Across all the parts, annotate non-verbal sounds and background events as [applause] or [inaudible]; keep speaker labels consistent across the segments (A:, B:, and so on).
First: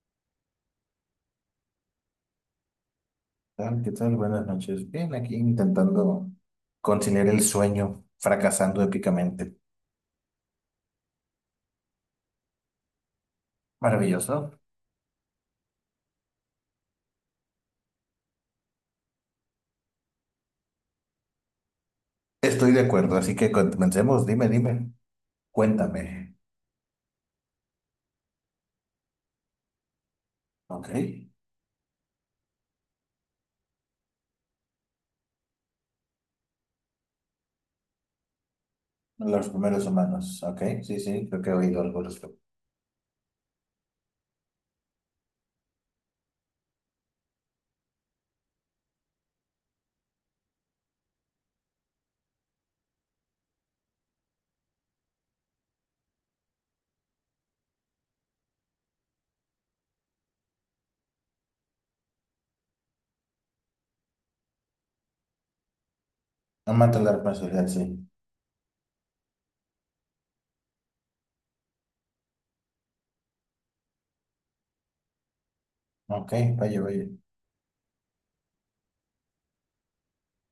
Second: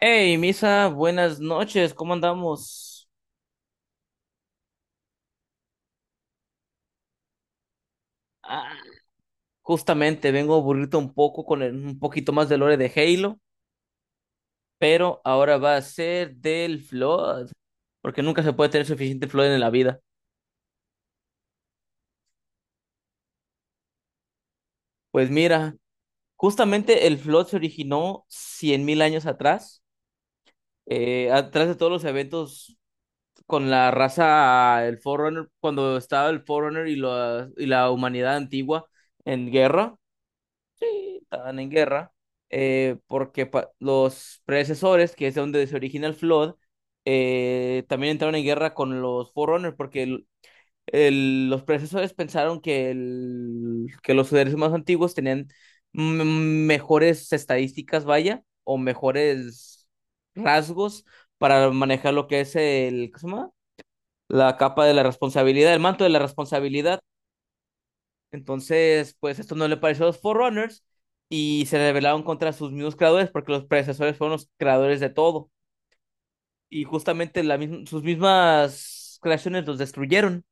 A: Hey, Misa, buenas noches, ¿cómo andamos?
B: Tal? ¿Qué tal? Buenas noches. Bien, aquí intentando conciliar el sueño,
A: Ah,
B: fracasando épicamente.
A: justamente vengo a un poco un poquito más de lore de Halo,
B: Maravilloso.
A: pero ahora va a ser del Flood, porque nunca se puede tener suficiente Flood en la vida.
B: Estoy de acuerdo, así que comencemos. Dime, dime.
A: Pues mira,
B: Cuéntame.
A: justamente el Flood se originó 100.000 años atrás,
B: Ok.
A: atrás de todos los eventos con la raza, el Forerunner, cuando estaba el Forerunner y la humanidad antigua
B: Los
A: en
B: primeros
A: guerra.
B: humanos. Ok. Sí, sí, creo que he
A: Estaban en
B: oído algo al
A: guerra,
B: respecto.
A: porque los predecesores, que es de donde se origina el Flood, también entraron en guerra con los Forerunners, porque los predecesores pensaron que los seres más antiguos tenían mejores estadísticas, vaya, o mejores rasgos para manejar lo que es el, ¿cómo se llama? La capa de la responsabilidad, el manto de la
B: No
A: responsabilidad.
B: mata la responsabilidad, sí.
A: Entonces, pues esto no le pareció a los Forerunners y se rebelaron contra sus mismos creadores porque los predecesores fueron los creadores de todo.
B: Ok, vaya,
A: Y
B: vaya.
A: justamente la misma- sus mismas creaciones los destruyeron.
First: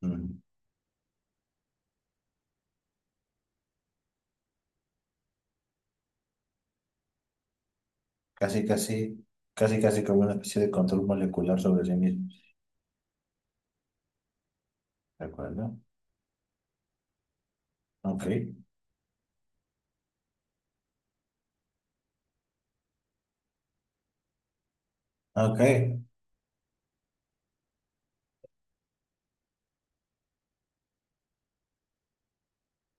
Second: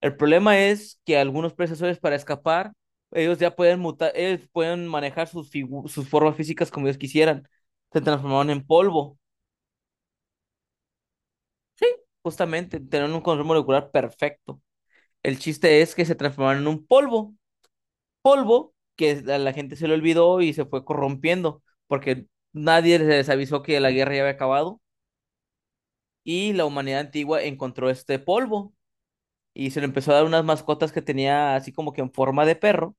A: El
B: Mm.
A: problema es que algunos predecesores, para escapar, ellos ya pueden mutar, ellos pueden manejar sus, sus formas físicas como ellos quisieran. Se transformaron
B: Casi,
A: en polvo,
B: casi, casi, casi como una especie de control molecular sobre sí mismos.
A: justamente, tenían un control molecular perfecto.
B: ¿De
A: El
B: acuerdo?
A: chiste es que se transformaron en un polvo,
B: Ok.
A: que a la gente se le olvidó y se fue corrompiendo, porque nadie les avisó que la guerra ya había acabado,
B: Ok.
A: y la humanidad antigua encontró este polvo y se le empezó a dar unas mascotas que tenía, así como que en forma de perro,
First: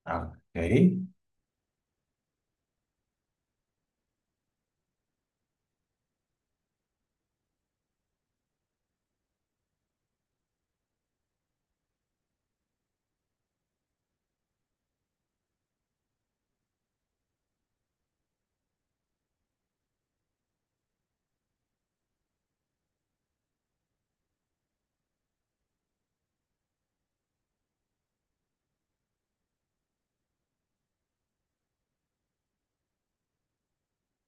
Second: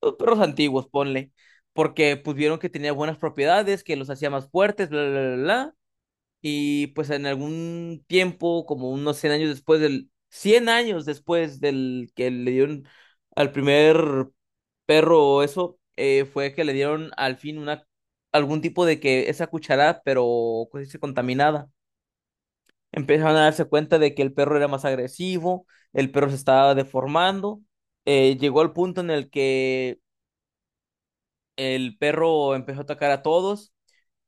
A: los
B: Ah,
A: perros antiguos,
B: ok.
A: ponle, porque pues vieron que tenía buenas propiedades, que los hacía más fuertes, bla, bla, bla, bla. Y pues en algún tiempo, como unos 100 años después del, 100 años después del que le dieron al primer perro eso, fue que le dieron al fin una, algún tipo de que esa cucharada, pero ¿cómo se dice?, contaminada. Empezaron a darse cuenta de que el perro era más agresivo, el perro se estaba deformando, llegó al punto en el que el perro empezó a atacar a todos,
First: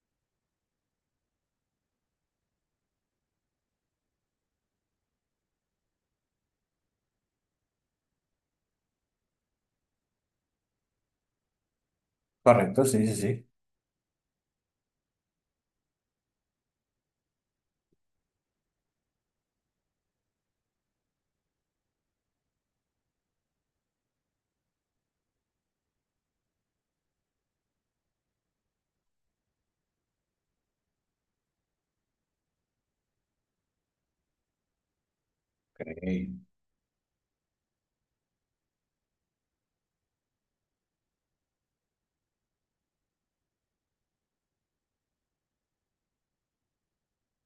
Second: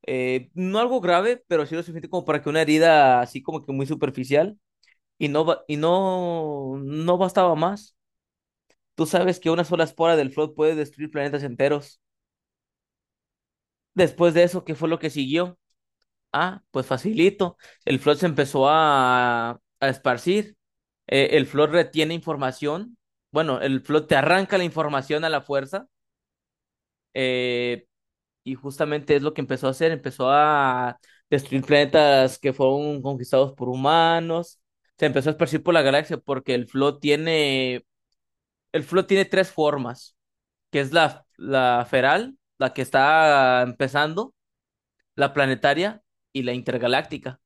A: no algo grave, pero sí lo suficiente como para que una herida así como que muy superficial. Y no, no, no bastaba más. Tú sabes que una sola espora del Flood puede destruir planetas enteros.
B: Correcto, sí, sí, sí.
A: Después de eso, ¿qué fue lo que siguió? Ah, pues facilito. El Flood se empezó a esparcir. El Flood retiene información. Bueno, el Flood te arranca la información a la fuerza. eh, y justamente es lo que empezó a hacer. Empezó a destruir planetas que fueron conquistados por humanos. Se empezó a esparcir por la galaxia
B: Ok.
A: porque el Flood tiene. El flow tiene tres formas, que es la, la feral, la que está empezando, la planetaria y la intergaláctica.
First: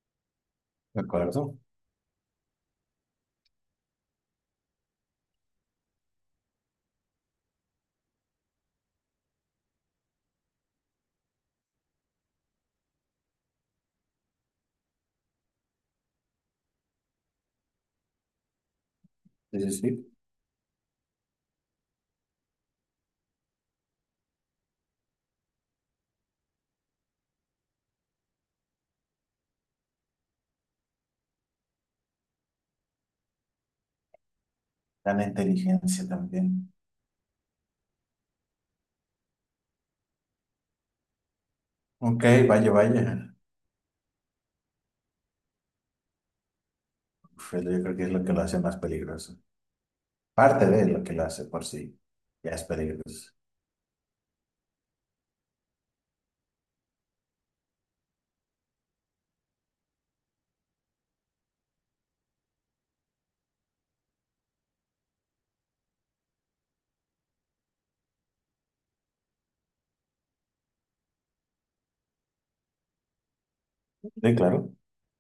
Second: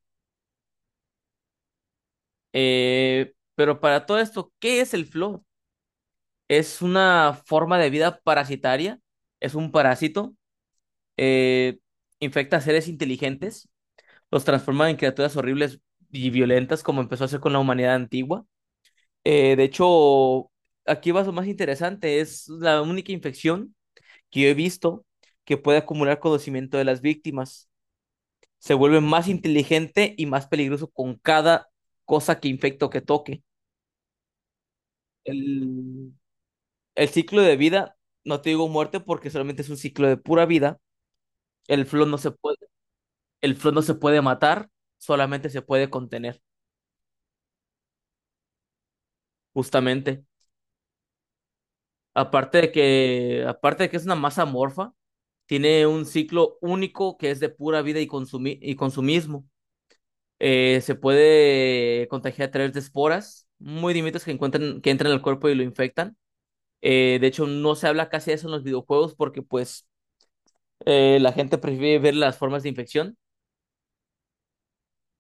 B: De acuerdo.
A: Pero para todo esto, ¿qué es el flow? Es una forma de vida parasitaria, es un parásito, eh, infecta a seres inteligentes, los transforma en criaturas horribles y violentas como empezó a hacer con la humanidad antigua. Eh,
B: Sí,
A: de
B: sí, sí.
A: hecho, aquí va lo más interesante, es la única infección que yo he visto que puede acumular conocimiento de las víctimas. Se vuelve más inteligente y más peligroso con cada cosa que infecta o que toque.
B: Gran inteligencia
A: El,
B: también.
A: el ciclo de vida, no te digo muerte porque solamente es un ciclo de pura vida. El flow no
B: Ok,
A: se puede,
B: vaya, vaya.
A: el flow no se puede matar, solamente se puede contener,
B: Uf, yo creo que es lo que lo hace más peligroso.
A: justamente.
B: Parte de lo que lo hace por sí. Ya es peligroso.
A: Aparte de que es una masa amorfa, tiene un ciclo único que es de pura vida y, consumismo. Se puede contagiar a través de esporas muy diminutas que encuentran, que entran al cuerpo y lo infectan. De hecho, no se habla casi de eso en los videojuegos porque pues la gente prefiere ver las formas de infección,
B: Sí, claro.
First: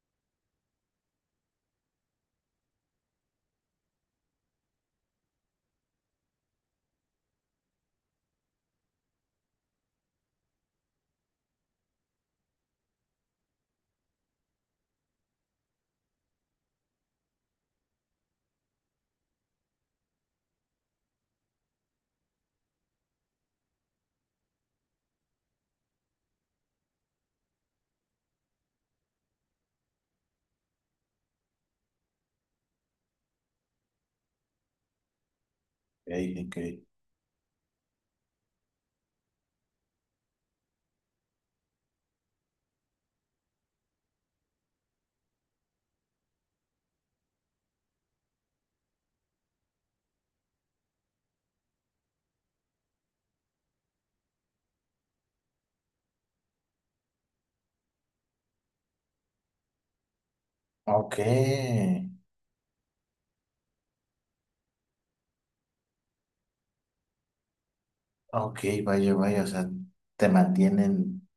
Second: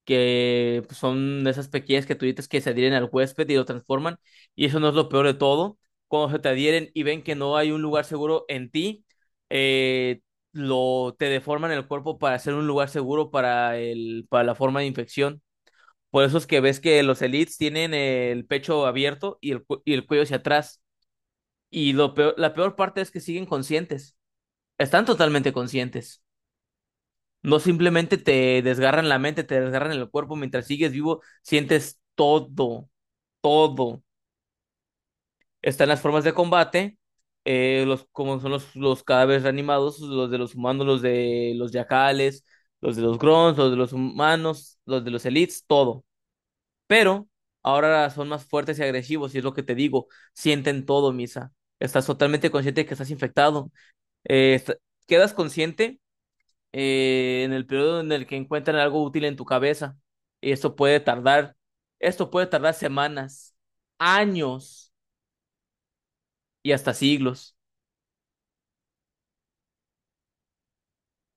A: que pues son esas pequeñas criaturitas que se adhieren al huésped y lo transforman. Y eso no es lo peor de todo. Cuando se te adhieren y ven que no hay un lugar seguro en ti, eh, te deforman el cuerpo para hacer un lugar seguro para, el, para la forma de infección. Por eso es que ves que los elites tienen el pecho abierto y el, y el cuello hacia atrás. Y lo peor, la peor parte es que siguen conscientes. Están totalmente conscientes. No simplemente te desgarran la mente, te desgarran el cuerpo. Mientras sigues vivo, sientes todo, todo. Están las
B: Ok,
A: formas de
B: ok.
A: combate, los, como son los cadáveres reanimados, los de los humanos, los de los yacales, los de los grons, los de los humanos, los de los elites, todo. Pero ahora son más fuertes y agresivos, y es lo que te digo, sienten todo, Misa. Estás totalmente consciente de que estás infectado. Eh, est- quedas consciente en el periodo en el que encuentran algo útil en tu cabeza. Y
B: Ok,
A: esto puede tardar semanas, años y hasta siglos.
B: ok, vaya, vaya. O sea, te mantienen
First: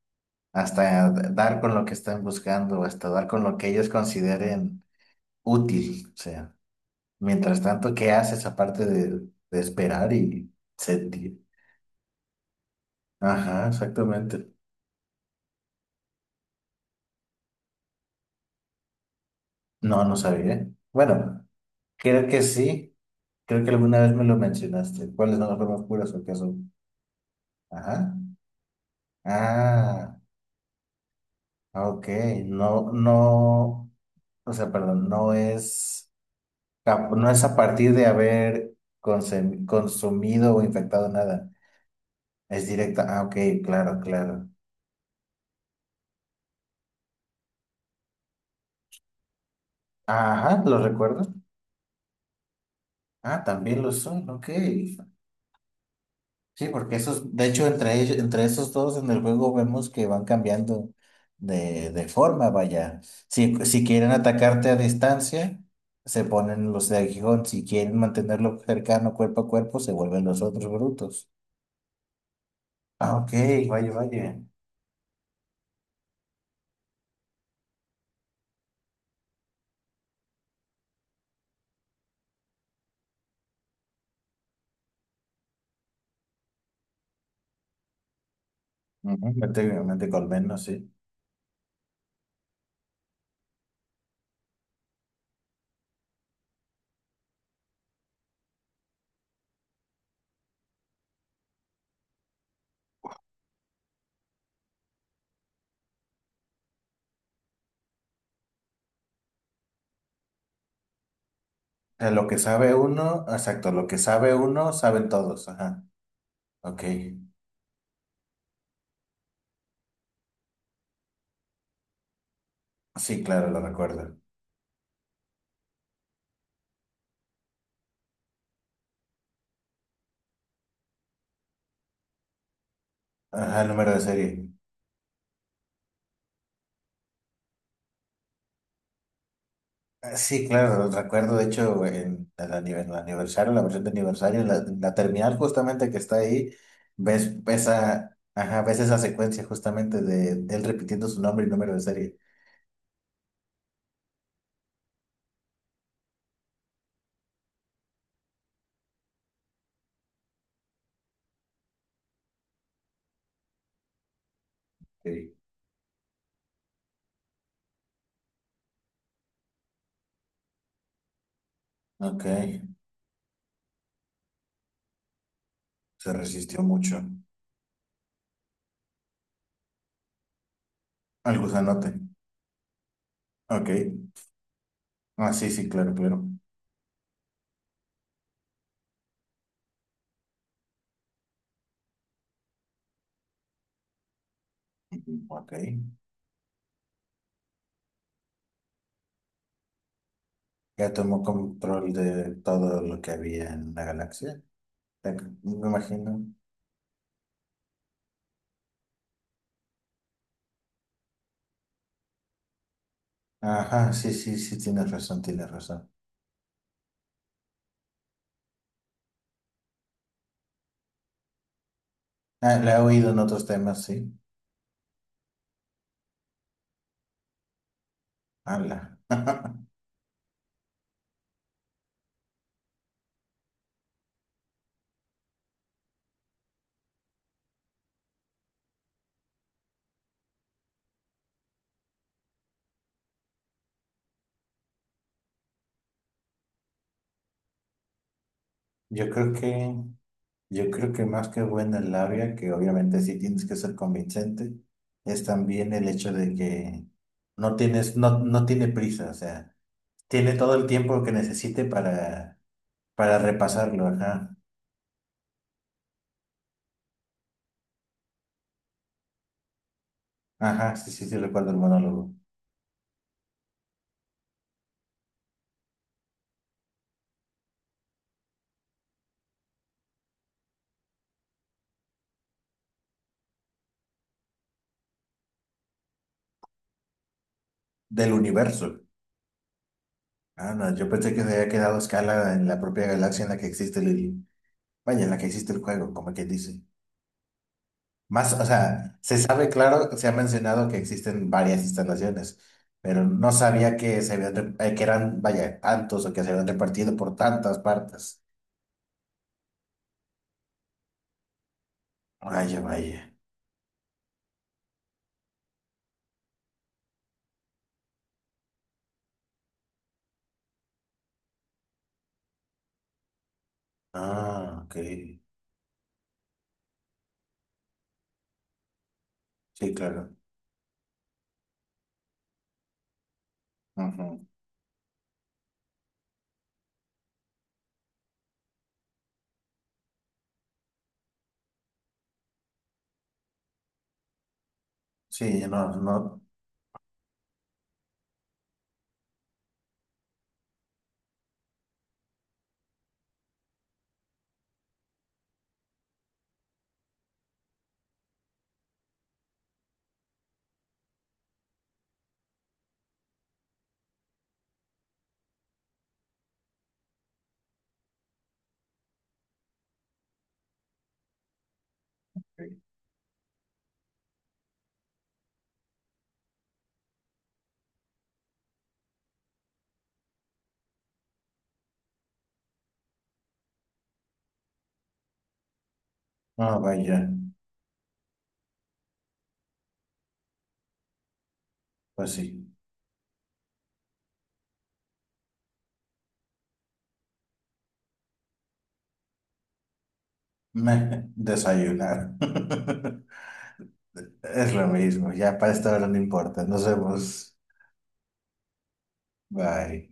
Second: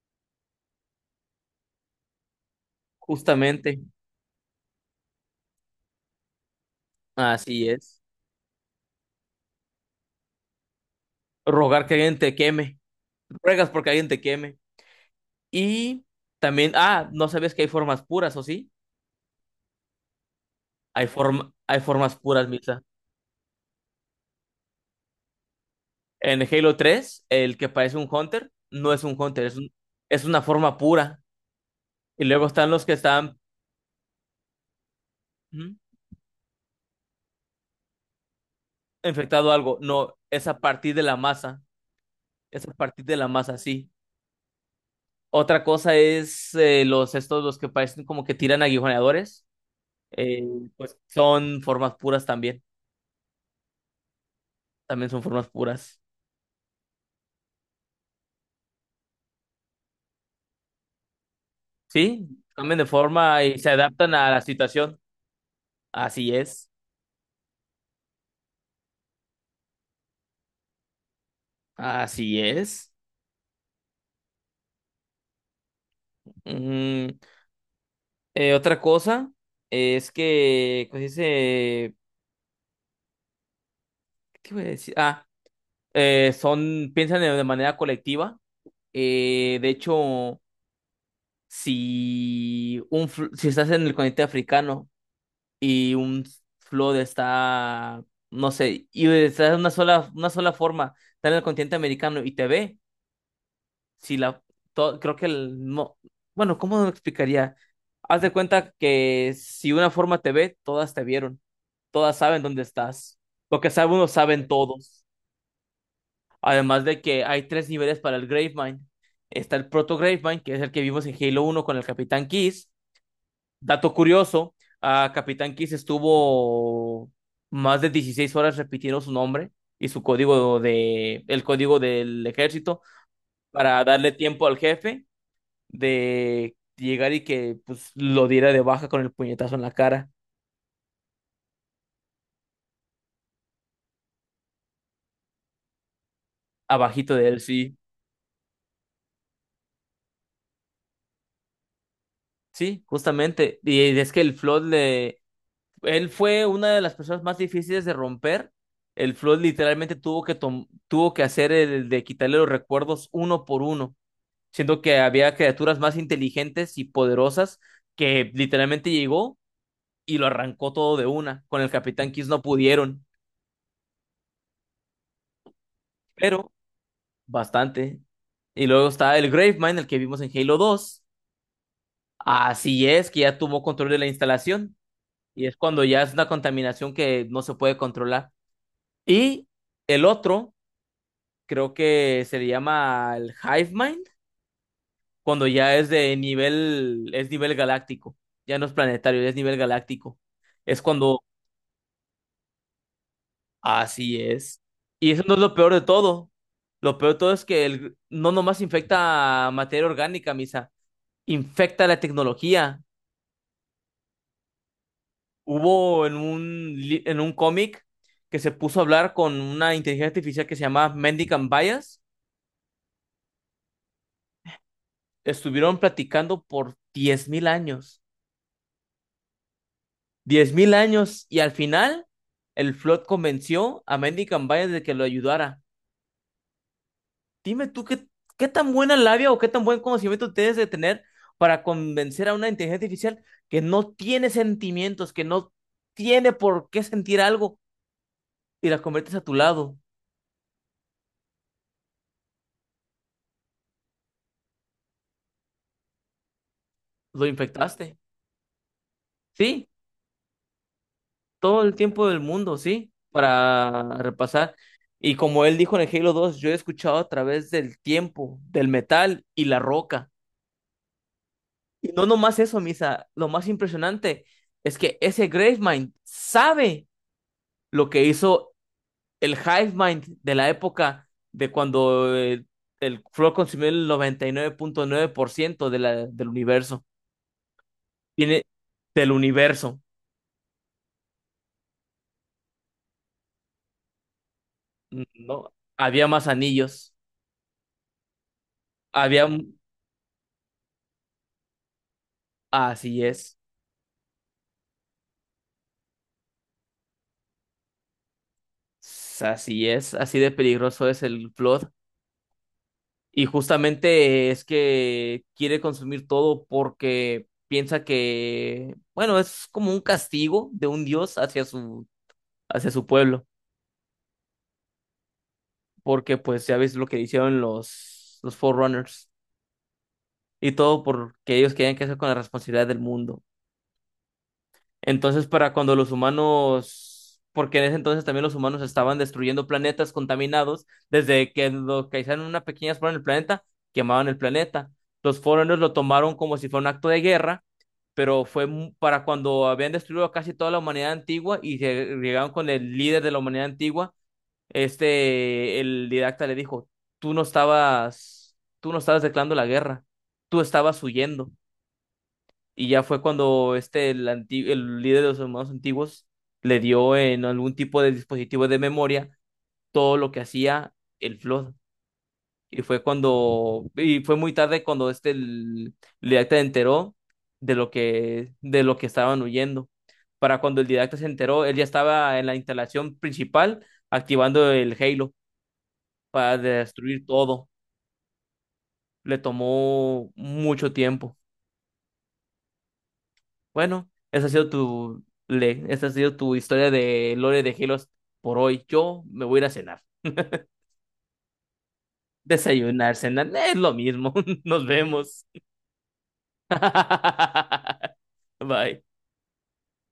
B: hasta dar con lo que están buscando o hasta dar con lo que
A: Justamente,
B: ellos consideren útil. O sea, mientras
A: así
B: tanto,
A: es.
B: ¿qué haces aparte de, esperar y sentir?
A: Rogar que alguien te queme.
B: Ajá,
A: Ruegas porque alguien te
B: exactamente.
A: queme. Y también, ah, no sabes que hay formas puras, ¿o sí?
B: No, no sabía.
A: Hay
B: Bueno,
A: forma, hay formas
B: creo que
A: puras, Misa.
B: sí. Creo que alguna vez me lo mencionaste. ¿Cuáles son las formas puras o qué
A: En
B: son?
A: Halo tres el que parece un
B: Ajá.
A: Hunter no es un Hunter, es un-
B: Ah,
A: es una forma pura.
B: ok.
A: Y luego están los
B: No,
A: que están,
B: no, o sea, perdón,
A: ujú,
B: no es a partir de haber
A: infectado algo. No, es
B: consumido
A: a
B: o
A: partir de
B: infectado
A: la
B: nada.
A: masa. Es
B: Es
A: a partir
B: directa.
A: de
B: Ah,
A: la
B: ok,
A: masa, sí.
B: claro, claro.
A: Otra cosa es, los estos, los que parecen como que tiran aguijoneadores. eh,
B: Ajá, ¿lo
A: pues
B: recuerdo?
A: son formas puras también.
B: Ah, también lo son, ok.
A: También son formas puras.
B: Sí, porque esos, de hecho, entre ellos, entre esos dos en el juego vemos que van cambiando de,
A: Sí,
B: forma,
A: cambian de
B: vaya.
A: forma
B: Si,
A: y se
B: si quieren
A: adaptan a la
B: atacarte a
A: situación.
B: distancia, se
A: Así es.
B: ponen los de aguijón. Si quieren mantenerlo cercano cuerpo a cuerpo, se vuelven los otros brutos.
A: Así es.
B: Ah, ok, vaya, vaya.
A: Mm, otra cosa es que, ¿cómo se dice? ¿Qué voy a decir? Ah, son, piensan de manera colectiva.
B: Ujú,
A: De
B: prácticamente
A: hecho,
B: colmeno, sí.
A: si, si estás en el continente africano y un flood está, no sé, y estás en una sola forma, está en el continente americano y te ve. Si la, to- creo que el, no, bueno, ¿cómo lo explicaría? Haz de cuenta que si una forma te ve, todas te vieron,
B: O sea,
A: todas
B: lo que
A: saben dónde
B: sabe
A: estás.
B: uno,
A: Lo que
B: exacto, lo
A: sabe
B: que
A: uno,
B: sabe
A: saben
B: uno,
A: todos.
B: saben todos, ajá. Ok.
A: Además de que hay tres niveles para el Gravemind. Está el Proto Gravemind, que es el que vimos en Halo uno con el Capitán Kiss.
B: Sí, claro, lo
A: Dato
B: recuerdo.
A: curioso, a Capitán Kiss estuvo más de 16 horas repitiendo su nombre y su código de, el código del ejército
B: Ajá, el
A: para
B: número de
A: darle tiempo
B: serie.
A: al jefe de llegar y que pues lo diera de baja con el puñetazo en la cara,
B: Ah, sí, claro, recuerdo, de hecho, en el aniversario, la versión de aniversario, la terminal justamente que está ahí,
A: abajito de
B: ves
A: él, sí.
B: esa, ajá, ves esa secuencia justamente de él repitiendo su nombre y número de serie.
A: Sí, justamente. Y es que el Flood le... Él fue una de las personas más difíciles de romper. El Flood literalmente tuvo que, tuvo que hacer el de quitarle los recuerdos uno por uno, siendo que había
B: Sí.
A: criaturas más inteligentes y poderosas que literalmente llegó y lo arrancó todo de una. Con el Capitán
B: Ok,
A: Kiss no pudieron.
B: se
A: Pero
B: resistió mucho
A: bastante. Y luego está el Gravemind, el que vimos en Halo dos.
B: al gusanote.
A: Así es, que ya tomó
B: Ok,
A: control de la instalación.
B: ah,
A: Y
B: sí,
A: es
B: sí,
A: cuando
B: claro,
A: ya es
B: claro.
A: una contaminación que no se puede controlar. Y el otro, creo que se le llama el Hivemind, cuando
B: Ok,
A: ya es de nivel, es nivel galáctico. Ya no es planetario, ya es nivel galáctico. Es
B: ya
A: cuando,
B: tomó control de todo lo que había en la
A: así
B: galaxia.
A: es. Y eso no es
B: Me
A: lo peor de
B: imagino.
A: todo. Lo peor de todo es que el, no nomás infecta materia orgánica, Misa, infecta la tecnología.
B: Ajá, sí, sí, sí, tienes razón, tienes razón.
A: Hubo en un, en un cómic que se puso a hablar con una inteligencia artificial que se llamaba Mendicant Bias.
B: Ah, la he oído en otros temas, sí.
A: Estuvieron platicando por 10.000 años.
B: Ala. [laughs]
A: 10.000 años. Y al final, el Flood convenció a Mendicant Bias de que lo ayudara. Dime tú qué, qué tan buena labia o qué tan buen conocimiento tienes de tener para convencer a una inteligencia artificial que no tiene sentimientos, que no tiene por qué sentir algo y la
B: Yo
A: conviertes a tu
B: creo que,
A: lado.
B: yo creo que más que buena labia, que obviamente sí tienes que ser convincente, es también el hecho de que
A: Lo
B: no
A: infectaste.
B: tienes, no, no tiene prisa, o sea,
A: Sí,
B: tiene todo el tiempo que
A: todo
B: necesite
A: el tiempo del
B: para,
A: mundo, ¿sí?
B: para repasarlo,
A: Para
B: ajá.
A: repasar. Y como él dijo en el Halo dos, yo he escuchado a través del tiempo, del metal y la roca.
B: Ajá, sí, sí, sí, recuerdo el
A: Y no
B: monólogo.
A: nomás eso, Misa, lo más impresionante es que ese Gravemind sabe lo que hizo el Hivemind de la época de cuando el Flow consumió el noventa y nueve punto nueve por ciento de la, del universo.
B: Del
A: Tiene
B: universo.
A: del universo,
B: Ah, no, yo pensé que se había quedado a escala en la propia galaxia en la que existe el, vaya, en la que existe
A: ¿no?
B: el juego,
A: Había
B: como
A: más
B: quien dice.
A: anillos,
B: Más, o sea, se
A: había...
B: sabe claro, se ha mencionado que existen varias instalaciones,
A: Así
B: pero no
A: es.
B: sabía que se habían, que eran, vaya, tantos o que se habían repartido por tantas partes.
A: S- Así es, así de peligroso es el Flood.
B: Vaya, vaya.
A: Y justamente es que quiere consumir todo porque piensa que, bueno, es como un castigo de un dios hacia su pueblo.
B: Ah, ok.
A: Porque pues ya ves lo que hicieron los Forerunners.
B: Sí, claro.
A: Y todo porque ellos querían que hacer con la responsabilidad del mundo.
B: Ujú.
A: Entonces, para cuando los humanos, porque en ese entonces también los humanos estaban destruyendo planetas contaminados, desde que localizaron una pequeña explosión en el planeta, quemaban el planeta. Los
B: Sí,
A: foreigners
B: no,
A: lo
B: no.
A: tomaron como si fuera un acto de guerra, pero fue mu- para cuando habían destruido casi toda la humanidad antigua y se llegaron con el líder de la humanidad antigua, este, el didacta le dijo, tú no estabas declarando la guerra, tú estabas huyendo. Y ya fue cuando este, el, el líder de los hermanos antiguos le dio en algún tipo de dispositivo de memoria todo lo que hacía el Flood. Y fue cuando, y fue muy tarde cuando este el didacta enteró de lo que estaban huyendo. Para cuando el didacta se enteró, él ya estaba en la instalación principal activando el Halo para
B: Ah,
A: destruir
B: vaya.
A: todo. Le tomó mucho tiempo.
B: Pues sí.
A: Bueno, esa ha sido tu historia de Lore de Helos por hoy. Yo me voy a ir a cenar.
B: Me desayunar.
A: Desayunar,
B: [laughs]
A: cenar, es lo mismo. [laughs]
B: Es
A: Nos
B: lo mismo.
A: vemos.
B: Ya para esta hora no importa. Nos vemos.
A: [laughs] Bye.
B: Bye.